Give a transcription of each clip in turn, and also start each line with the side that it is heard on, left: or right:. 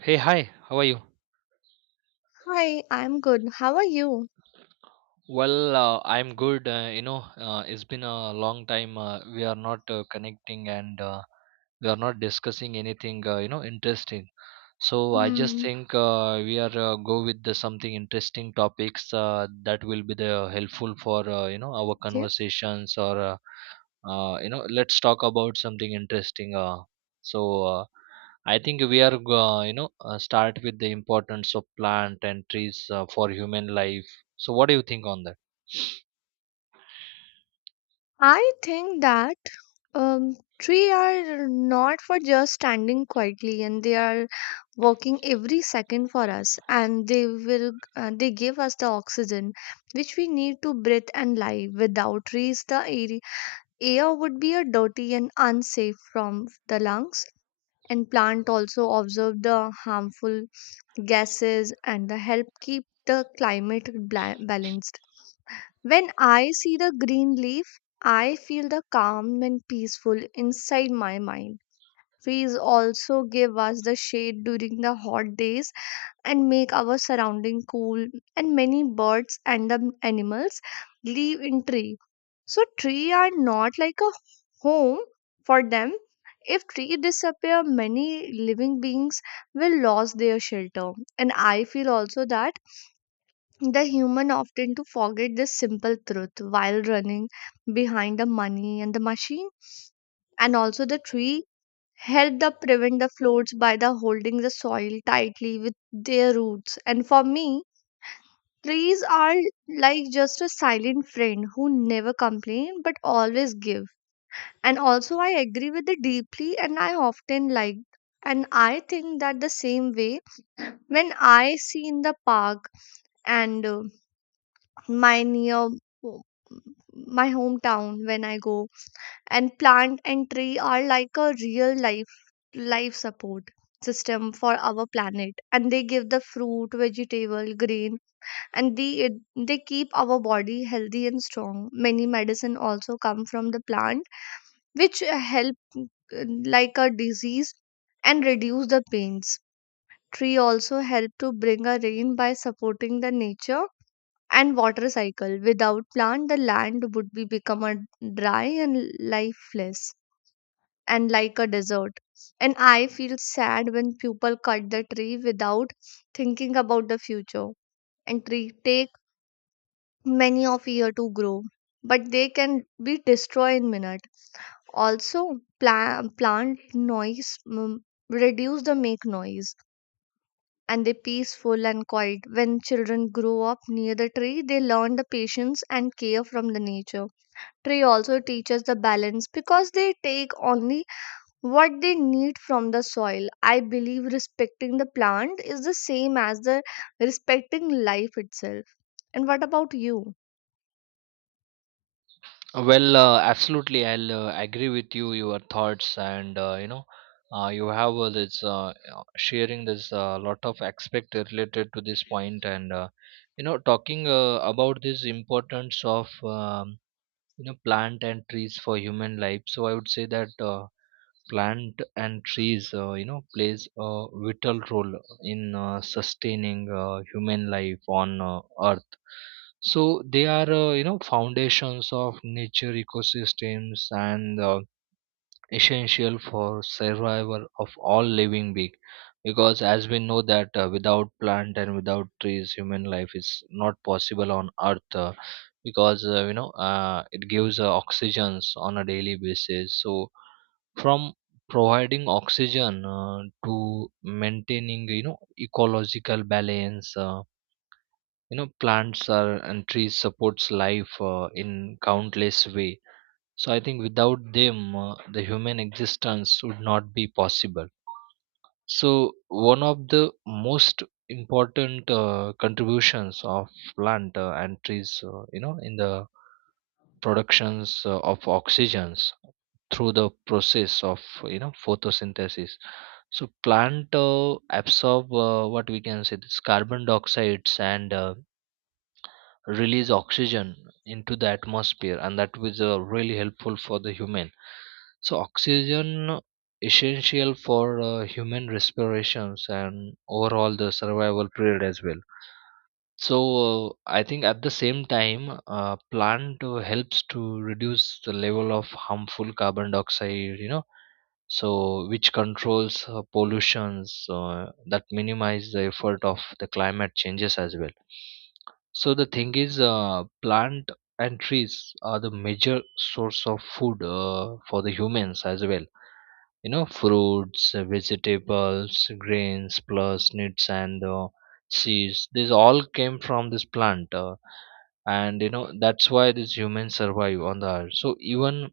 right: Hey, hi, how are you?
left: Hi, I'm good. How are you?
right: Well, I'm good. It's been a long time. We are not connecting and we are not discussing anything, interesting. So I just
left: Hmm.
right: think we are go with the something interesting topics that will be the helpful for our
left: Okay.
right: conversations or let's talk about something interesting. So uh, I think we are go- you know start with the importance of plant and trees for human life, so what do you think on that?
left: I think that trees are not for just standing quietly, and they are working every second for us, and they will they give us the oxygen which we need to breathe and live. Without trees, the air would be a dirty and unsafe from the lungs. And plant also observe the harmful gases and the help keep the climate balanced. When I see the green leaf, I feel the calm and peaceful inside my mind. Trees also give us the shade during the hot days and make our surrounding cool, and many birds and the animals live in tree. So tree are not like a home for them. If tree disappear, many living beings will lose their shelter, and I feel also that the human often to forget this simple truth while running behind the money and the machine. And also the tree help the prevent the floods by the holding the soil tightly with their roots. And for me, trees are like just a silent friend who never complain but always give. And also I agree with it deeply, and I often like, and I think that the same way when I see in the park and my near ho- my hometown when I go. And plant and tree are like a real life life support system for our planet, and they give the fruit vegetable grain, and they keep our body healthy and strong. Many medicine also come from the plant which help like a disease and reduce the pains. Tree also help to bring a rain by supporting the nature and water cycle. Without plant, the land would be become a dry and lifeless and like a desert. And I feel sad when people cut the tree without thinking about the future. And tree take many of year to grow, but they can be destroyed in minute. Also, plant reduce the make noise, and they peaceful and quiet. When children grow up near the tree, they learn the patience and care from the nature. Tree also teaches the balance because they take only what they need from the soil. I believe respecting the plant is the same as the respecting life itself. And what about you?
right: Well, absolutely, I'll agree with you, your thoughts, and you have this sharing this lot of aspect related to this point, and talking about this importance of plant and trees for human life, so I would say that plant and trees plays a vital role in sustaining human life on earth. So they are foundations of nature ecosystems and essential for survival of all living being, because as we know that without plant and without trees, human life is not possible on earth, because it gives oxygens on a daily basis. So from providing oxygen to maintaining, you know, ecological balance, plants are and trees supports life in countless way. So I think without them, the human existence would not be possible. So one of the most important contributions of plant and trees in the productions of oxygens through the process of, you know, photosynthesis. So plant absorb, what we can say, this carbon dioxide and release oxygen into the atmosphere, and that was really helpful for the human. So oxygen essential for human respirations and overall the survival period as well. So I think at the same time plant helps to reduce the level of harmful carbon dioxide, you know, so which controls pollutions that minimize the effort of the climate changes as well. So the thing is, plant and trees are the major source of food for the humans as well. You know, fruits, vegetables, grains, plus nuts and seeds. These all came from this plant, and you know that's why these humans survive on the earth. So even,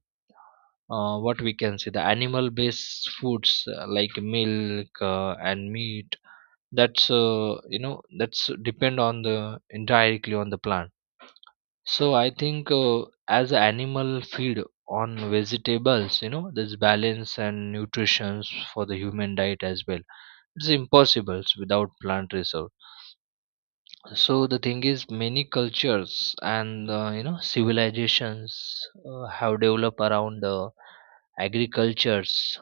right: what we can say, the animal-based foods like milk and meat. That's, that's depend on the indirectly on the plant. So I think as a animal feed on vegetables, you know, there's balance and nutrition for the human diet as well. It's impossible without plant reserve. So the thing is, many cultures and civilizations have developed around the agricultures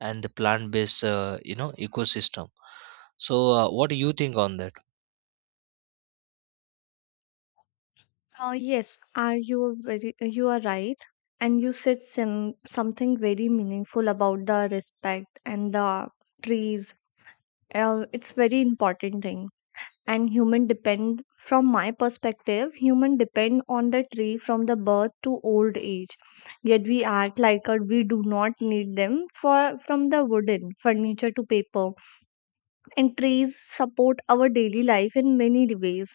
right: and the plant-based, ecosystem. So what do you think on that?
left: Yes, are you are very you are right, and you said some something very meaningful about the respect and the trees. It's very important thing. And human depend from my perspective, human depend on the tree from the birth to old age. Yet we act like a we do not need them for, from the wooden furniture to paper. And trees support our daily life in many ways.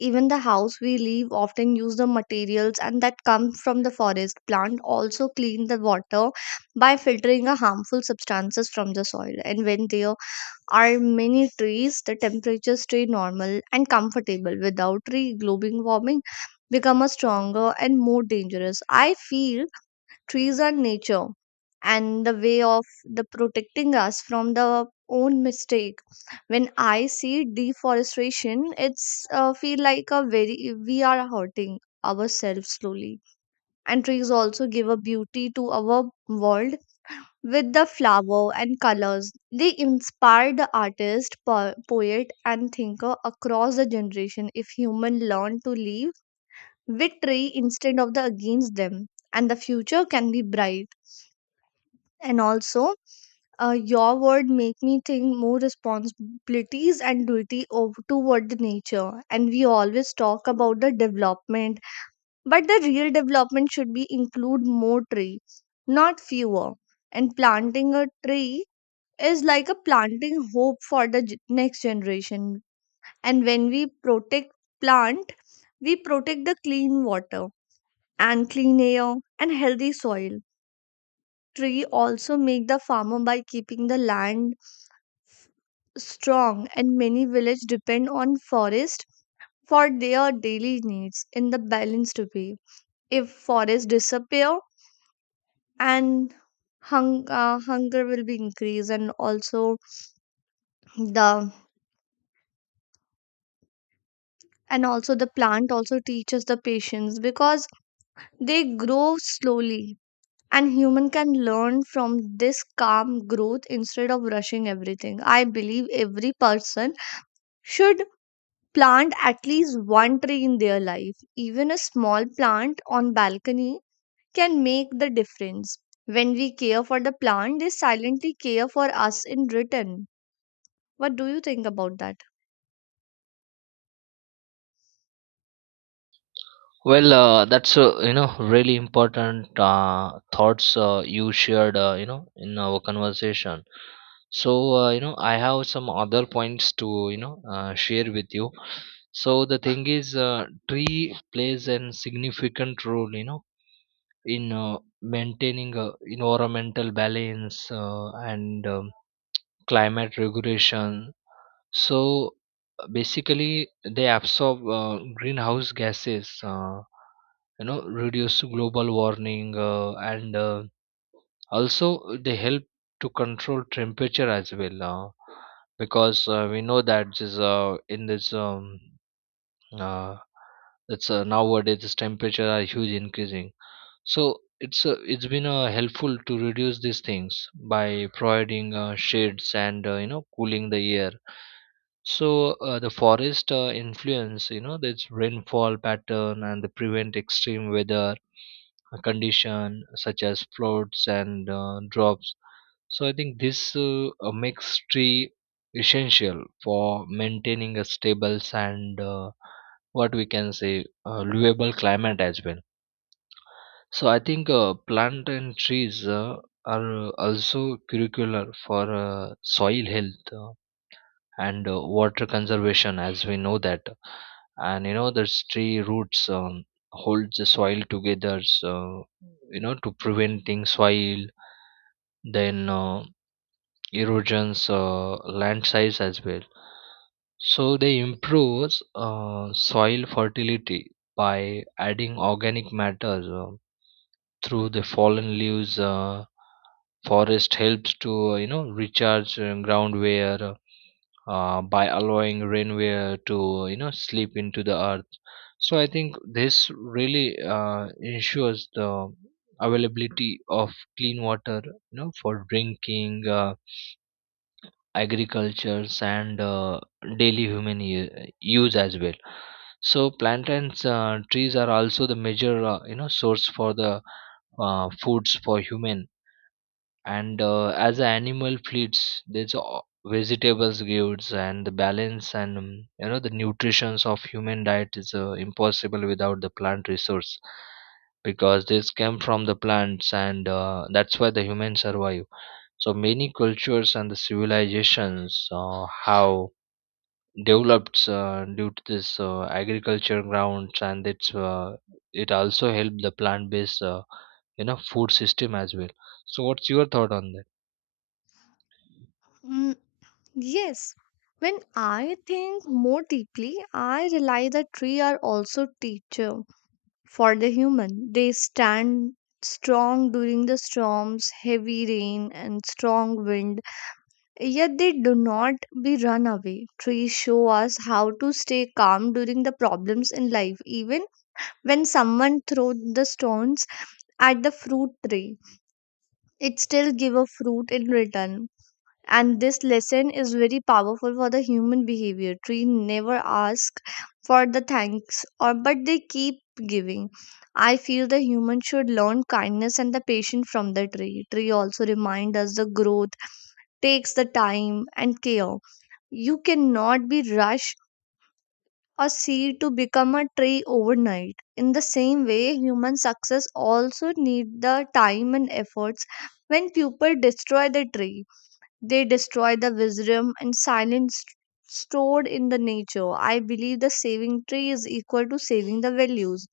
left: Even the house we live often use the materials and that come from the forest. Plant also clean the water by filtering the harmful substances from the soil. And when they are many trees, the temperature stay normal and comfortable. Without tree, global warming become a stronger and more dangerous. I feel trees are nature and the way of the protecting us from the own mistake. When I see deforestation, it's feel like a very we are hurting ourselves slowly. And trees also give a beauty to our world with the flower and colors. They inspired the artist, poet, and thinker across the generation. If human learn to live with tree instead of the against them, and the future can be bright. And also, your word make me think more responsibilities and duty over toward the nature. And we always talk about the development, but the real development should be include more tree, not fewer. And planting a tree is like a planting hope for the next generation. And when we protect plant, we protect the clean water and clean air and healthy soil. Tree also make the farmer by keeping the land strong, and many village depend on forest for their daily needs in the balanced way. If forests disappear, and hunger will be increased. And also the, and also the plant also teaches the patience because they grow slowly, and human can learn from this calm growth instead of rushing everything. I believe every person should plant at least one tree in their life. Even a small plant on balcony can make the difference. When we care for the plant, they silently care for us in return. What do you think about that?
right: Well, that's, really important thoughts you shared you know in our conversation. So you know, I have some other points to, you know, share with you. So the thing is, tree plays an significant role, you know, in maintaining environmental balance and climate regulation. So basically, they absorb greenhouse gases, you know, reduce global warming, and also they help to control temperature as well. Because we know that this, in this, uh, it's nowadays this temperature are huge increasing. So it's it's been helpful to reduce these things by providing shades and cooling the air. So the forest influence, you know, its rainfall pattern and the prevent extreme weather condition such as floods and drops. So I think this, makes tree essential for maintaining a stable and, what we can say, livable climate as well. So I think plant and trees are also curricular for soil health and water conservation, as we know that, and you know there's tree roots hold the soil together, so you know to preventing soil, then erosions, land size as well. So they improves soil fertility by adding organic matter through the fallen leaves. Forest helps to recharge ground where, by allowing rainwear to, you know, slip into the earth. So I think this really ensures the availability of clean water, you know, for drinking, agriculture, and daily use as well. So plantains, trees are also the major source for the foods for human and as the animal feeds there's vegetables gives and the balance and the nutritions of human diet is impossible without the plant resource, because this came from the plants and that's why the humans survive. So many cultures and the civilizations have developed due to this agriculture grounds, and it's, it also helped the plant based, food system as well. So what's your thought on that?
left: Mm, yes, when I think more deeply, I realize that trees are also teacher for the human. They stand strong during the storms, heavy rain and strong wind, yet they do not be run away. Trees show us how to stay calm during the problems in life. Even when someone throws the stones at the fruit tree, it still give a fruit in return. And this lesson is very powerful for the human behavior. Tree never ask for the thanks or, but they keep giving. I feel the human should learn kindness and the patience from the tree. Tree also remind us the growth takes the time and care. You cannot be rushed or seed to become a tree overnight. In the same way, human success also need the time and efforts. When people destroy the tree, they destroy the wisdom and silence stored in the nature. I believe the saving tree is equal to saving the values.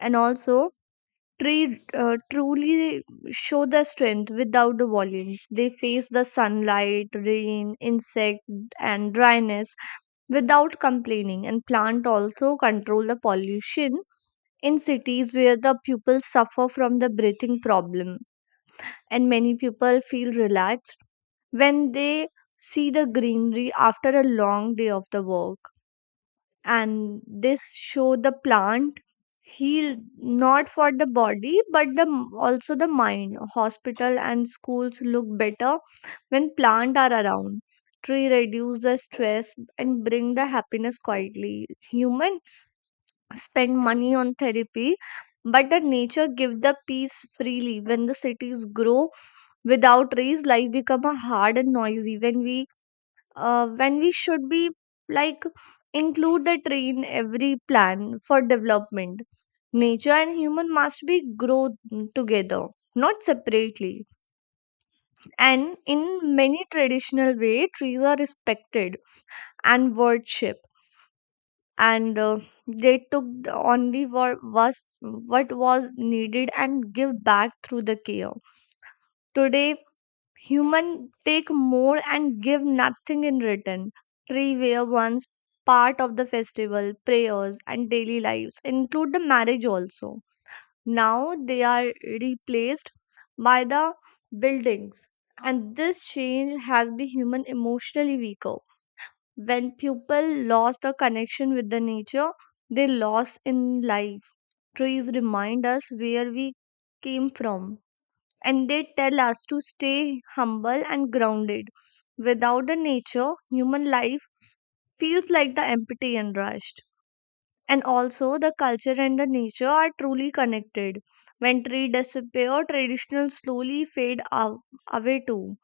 left: And also, tree truly show the strength without the volumes. They face the sunlight, rain, insect, and dryness without complaining. And plant also control the pollution in cities where the pupils suffer from the breathing problem. And many people feel relaxed when they see the greenery after a long day of the work. And this show the plant heal not for the body but the also the mind. Hospital and schools look better when plant are around. Tree reduce the stress and bring the happiness quietly. Human spend money on therapy, but the nature give the peace freely. When the cities grow without trees, life become a hard and noisy. When we should be like include the tree in every plan for development. Nature and human must be grow together, not separately. And in many traditional way, trees are respected and worshipped. And they took the only what was needed and give back through the care. Today human take more and give nothing in return. Tree were once part of the festival, prayers, and daily lives, include the marriage also. Now they are replaced by the buildings. And this change has been human emotionally weaker. When people lost the connection with the nature, they lost in life. Trees remind us where we came from, and they tell us to stay humble and grounded. Without the nature, human life feels like the empty and rushed. And also, the culture and the nature are truly connected. When trees disappear, traditional slowly fade away too.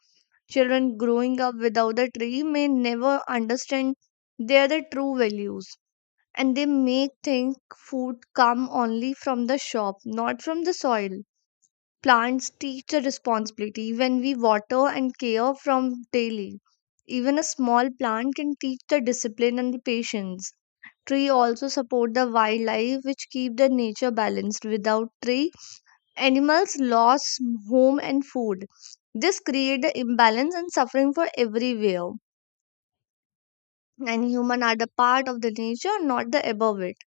left: Children growing up without the tree may never understand their the true values. And they may think food come only from the shop, not from the soil. Plants teach a responsibility when we water and care from daily. Even a small plant can teach the discipline and the patience. Tree also support the wildlife which keep the nature balanced. Without tree, animals lost home and food. This create the imbalance and suffering for everywhere. And human are the part of the nature, not the above it.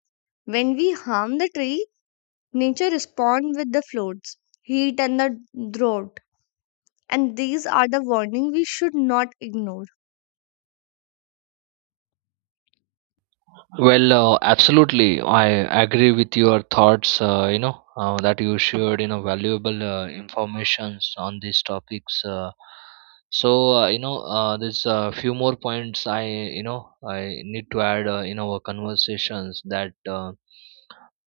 left: When we harm the tree, nature respond with the floods, heat and the drought. And these are the warning we should not ignore.
right: Well, absolutely. I agree with your thoughts, that you shared, you know, valuable informations on these topics. There's a few more points I, you know, I need to add in our conversations, that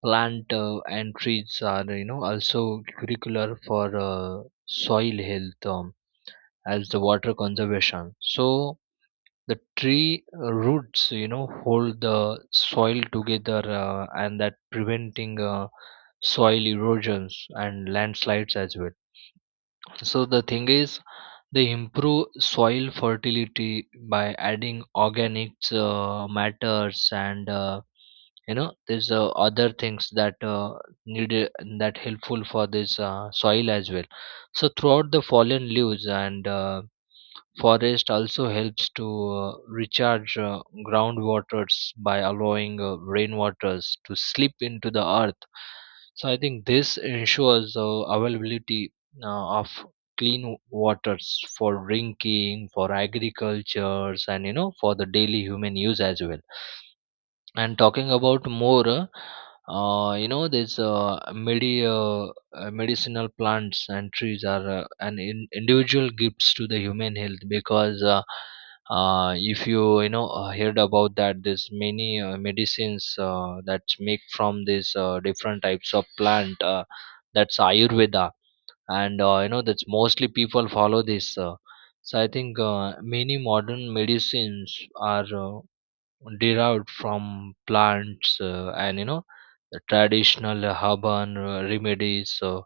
right: plant and trees are, you know, also curricular for soil health as the water conservation. So, the tree roots, you know, hold the soil together and that preventing soil erosions and landslides as well. So the thing is, they improve soil fertility by adding organic matters, and there's other things that needed, that helpful for this soil as well. So throughout the fallen leaves and forest also helps to recharge groundwaters by allowing rainwaters to slip into the earth. So I think this ensures availability of clean waters for drinking, for agricultures, and you know for the daily human use as well. And talking about more, these medicinal plants and trees are an individual gifts to the human health, because if you, you know, heard about that, there's many medicines that's make from these different types of plant. That's Ayurveda, and that's mostly people follow this. So I think many modern medicines are derived from plants and you know the traditional urban remedies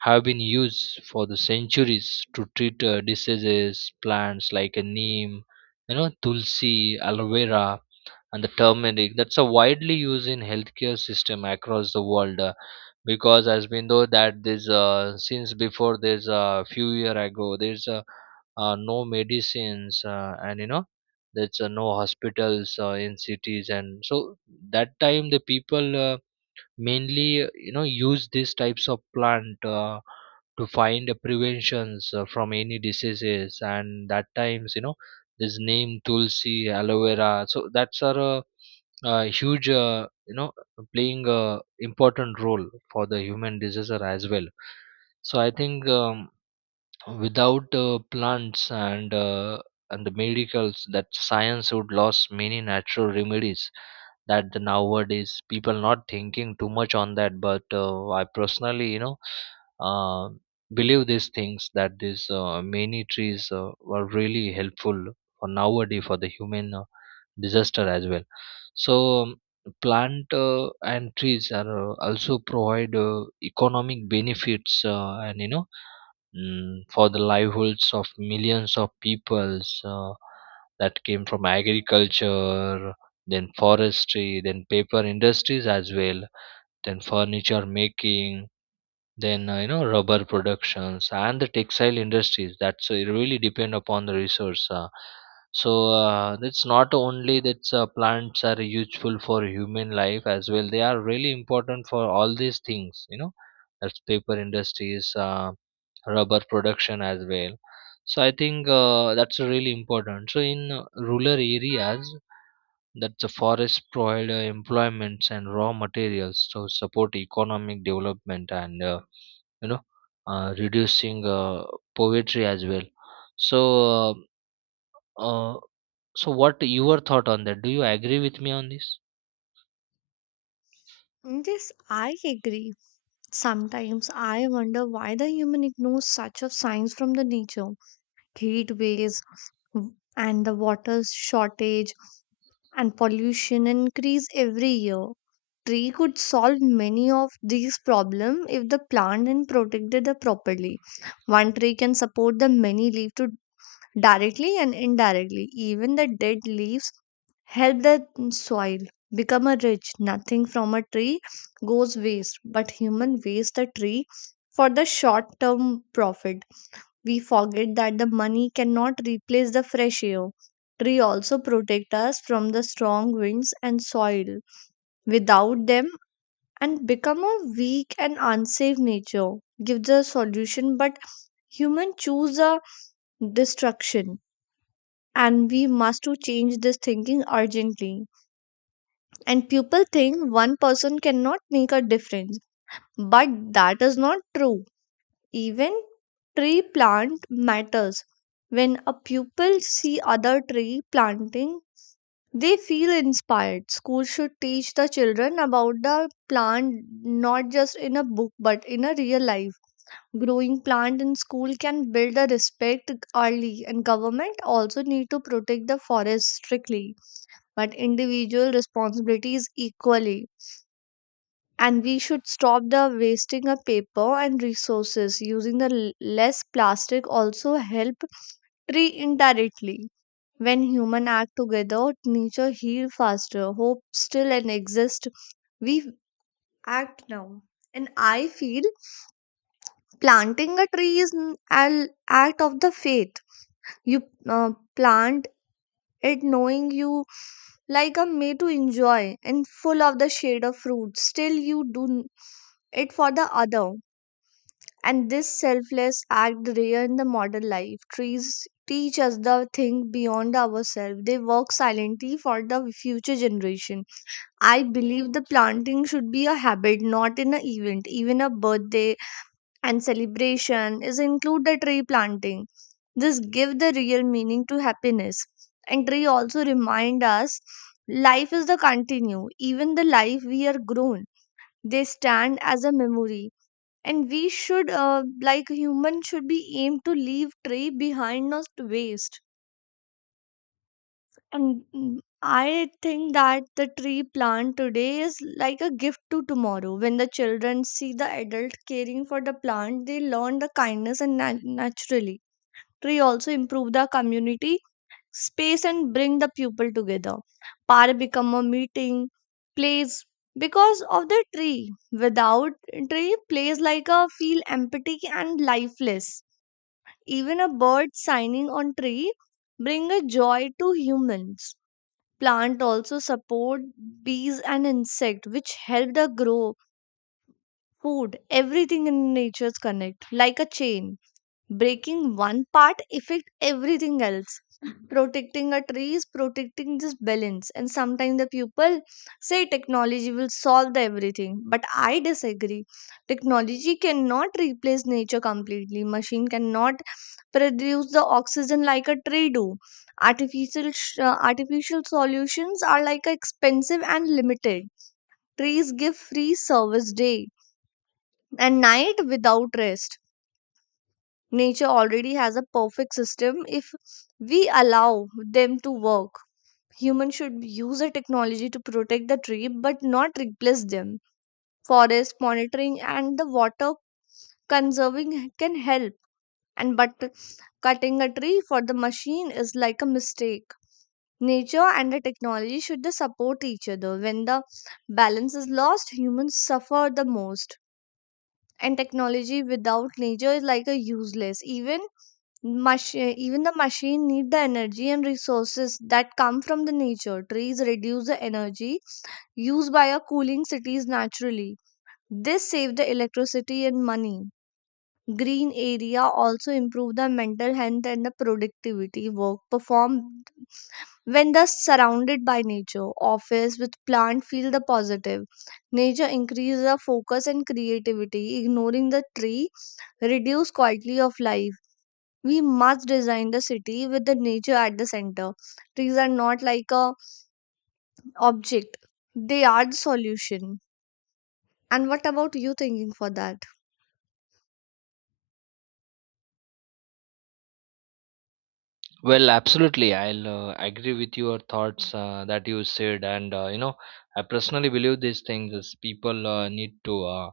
right: have been used for the centuries to treat diseases. Plants like a neem, you know, tulsi, aloe vera and the turmeric, that's a widely used in healthcare system across the world. Because as we know that this, since before this few year ago, there's, no medicines and you know there's no hospitals in cities, and so that time the people mainly use these types of plant to find preventions from any diseases, and that times you know this name tulsi aloe vera, so that's are a huge, playing a important role for the human disease as well. So I think without plants and and the medicals, that science would lost many natural remedies that the nowadays people not thinking too much on that, but I personally, you know uh, believe these things, that these many trees were really helpful for nowadays for the human disaster as well. So um, plant and trees are also provide economic benefits and for the livelihoods of millions of peoples that came from agriculture, then forestry, then paper industries as well, then furniture making, then rubber productions and the textile industries. That's it really depend upon the resource. It's not only that plants are useful for human life as well, they are really important for all these things, you know, that's paper industries, rubber production as well. So I think that's really important. So in rural areas, that the forest provide employments and raw materials to support economic development and, you know reducing poverty as well. So uh, uh, so what your thought on that, do you agree with me on this?
left: Yes, I agree. Sometimes I wonder why the human ignores such of signs from the nature. Heat waves and the water shortage and pollution increase every year. Tree could solve many of these problems if the plant and protected it properly. One tree can support the many leaf to directly and indirectly. Even the dead leaves help the soil become a rich. Nothing from a tree goes waste, but human waste the tree for the short term profit. We forget that the money cannot replace the fresh air. Tree also protect us from the strong winds and soil. Without them, and become a weak and unsafe nature. Give the solution, but human choose a destruction, and we must to change this thinking urgently. And people think one person cannot make a difference, but that is not true. Even tree plant matters. When a pupil see other tree planting, they feel inspired. School should teach the children about the plant, not just in a book but in a real life. Growing plant in school can build a respect early. And government also need to protect the forest strictly, but individual responsibilities equally. And we should stop the wasting of paper and resources. Using the less plastic also help tree indirectly. When human act together, nature heal faster. Hope still and exist. We act now. And I feel planting a tree is an act of the faith. You plant it knowing you like a may to enjoy and full of the shade of fruit. Still, you it for the other. And this selfless act rare in the modern life. Trees teach us the thing beyond ourselves. They work silently for the future generation. I believe the planting should be a habit, not an event. Even a birthday and celebration is include the tree planting, this give the real meaning to happiness, and tree also remind us life is the continue, even the life we are grown, they stand as a memory, and we should like human should be aimed to leave tree behind not to waste. And I think that the tree plant today is like a gift to tomorrow. When the children see the adult caring for the plant, they learn the kindness and naturally. Tree also improve the community space and bring the people together. Park become a meeting place because of the tree. Without tree, place like a feel empty and lifeless. Even a bird signing on tree bring a joy to humans, plant also support bees and insect which help the grow food. Everything in nature's connect like a chain, breaking one part affect everything else. Protecting a tree is protecting this balance, and sometimes the people say technology will solve the everything, but I disagree. Technology cannot replace nature completely. Machine cannot produce the oxygen like a tree do. Artificial solutions are like expensive and limited. Trees give free service day and night without rest. Nature already has a perfect system if we allow them to work. Humans should use the technology to protect the tree but not replace them. Forest monitoring and the water conserving can help, and but cutting a tree for the machine is like a mistake. Nature and the technology should they support each other. When the balance is lost, humans suffer the most. And technology without nature is like a useless. Even Machine, even the machine need the energy and resources that come from the nature. Trees reduce the energy used by our cooling cities naturally. This save the electricity and money. Green area also improve the mental health and the productivity work performed when thus surrounded by nature. Office with plant feel the positive. Nature increase the focus and creativity. Ignoring the tree reduce quality of life. We must design the city with the nature at the center. Trees are not like a object. They are the solution. And what about you thinking for that?
right: Well, absolutely. I'll agree with your thoughts that you said, and I personally believe these things is people need to uh,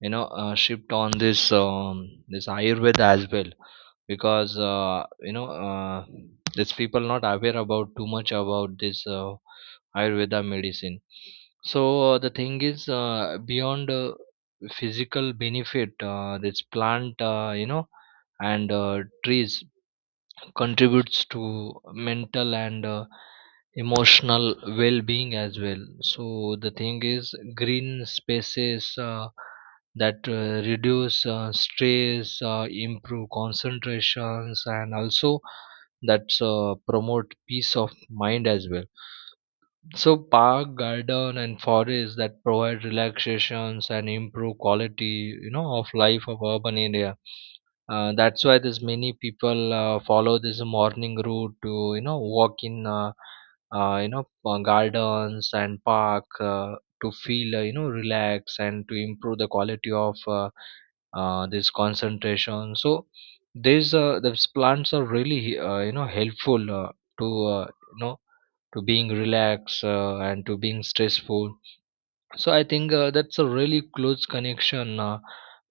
right: you know uh, shift on this Ayurveda as well because these people not aware about too much about this Ayurveda medicine. So the thing is beyond physical benefit, this plant and trees contributes to mental and emotional well-being as well. So the thing is green spaces that reduce stress, improve concentrations, and also that promote peace of mind as well. So park, garden, and forest that provide relaxations and improve quality of life of urban area. Uh, that's why there's many people follow this morning route to walk in gardens and park to feel relax and to improve the quality of this concentration. So these plants are really helpful to uh, you know to being relaxed and to being stressful. So I think that's a really close connection.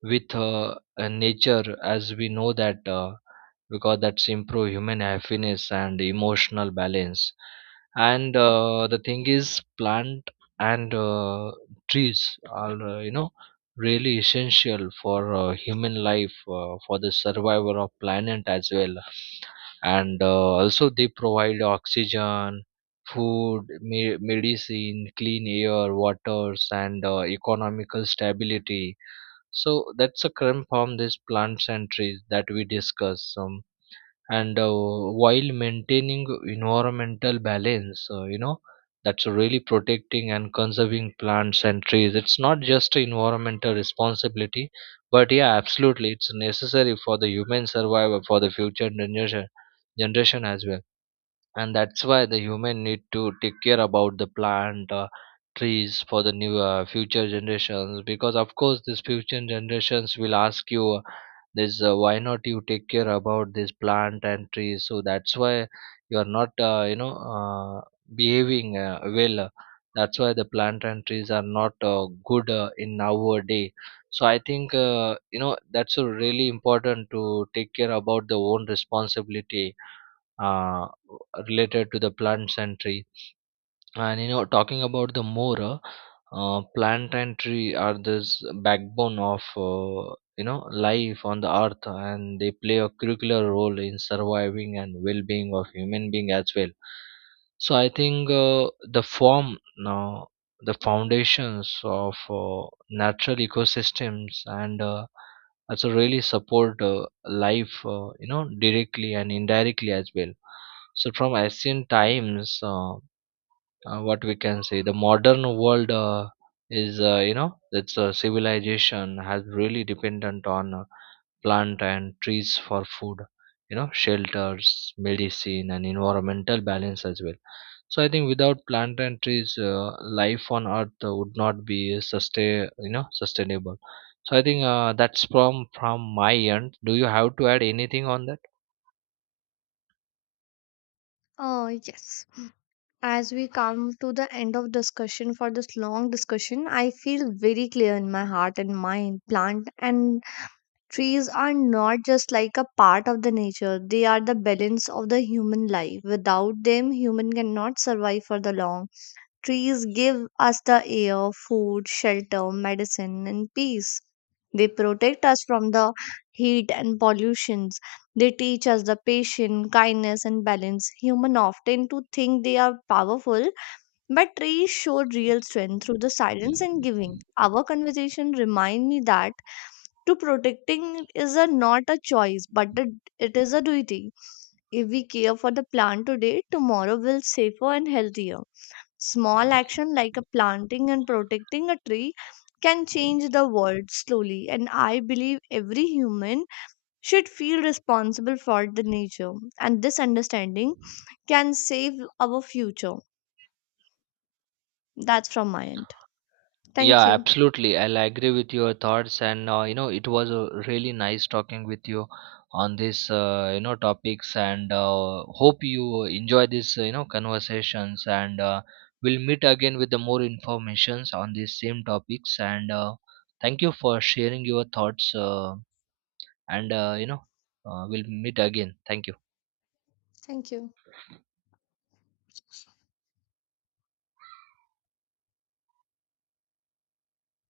right: With nature, as we know that because that's improve human happiness and emotional balance. And the thing is plant and trees are really essential for human life, for the survival of planet as well. And also they provide oxygen, food, medicine, clean air, waters, and economical stability. So that's a current form these plants and trees that we discuss. And while maintaining environmental balance, that's really protecting and conserving plants and trees. It's not just an environmental responsibility, but yeah, absolutely, it's necessary for the human survival for the future generation as well. And that's why the human need to take care about the plant, trees for the new future generations, because of course these future generations will ask you this, why not you take care about this plant and trees? So that's why you are not behaving well, that's why the plant and trees are not good in our day. So I think that's a really important to take care about the own responsibility uh, related to the plants and tree. And you know, talking about the more, plant and tree are this backbone of life on the earth, and they play a curricular role in surviving and well-being of human being as well. So I think the form now the foundations of natural ecosystems, and also really support life, directly and indirectly as well. So from ancient times, what we can say, the modern world is its civilization has really dependent on plant and trees for food, shelters, medicine, and environmental balance as well. So I think without plant and trees, life on earth would not be sustainable. So I think that's from my end. Do you have to add anything on that?
left: Oh, yes. As we come to the end of discussion for this long discussion, I feel very clear in my heart and mind. Plant and trees are not just like a part of the nature. They are the balance of the human life. Without them, human cannot survive for the long. Trees give us the air, food, shelter, medicine, and peace. They protect us from the heat and pollutions. They teach us the patience, kindness, and balance. Humans often to think they are powerful, but trees show real strength through the silence and giving. Our conversation remind me that to protecting is a, not a choice, but a, it is a duty. If we care for the plant today, tomorrow will safer and healthier. Small action like a planting and protecting a tree can change the world slowly, and I believe every human should feel responsible for the nature, and this understanding can save our future. That's from my end.
right: Yeah,
left: Thank you.
right: absolutely. I'll agree with your thoughts, and it was really nice talking with you on this, topics, and hope you enjoy this, conversations, and we'll meet again with the more informations on these same topics, and thank you for sharing your thoughts, and uh, you know, we'll meet again. Thank you.
left: Thank you.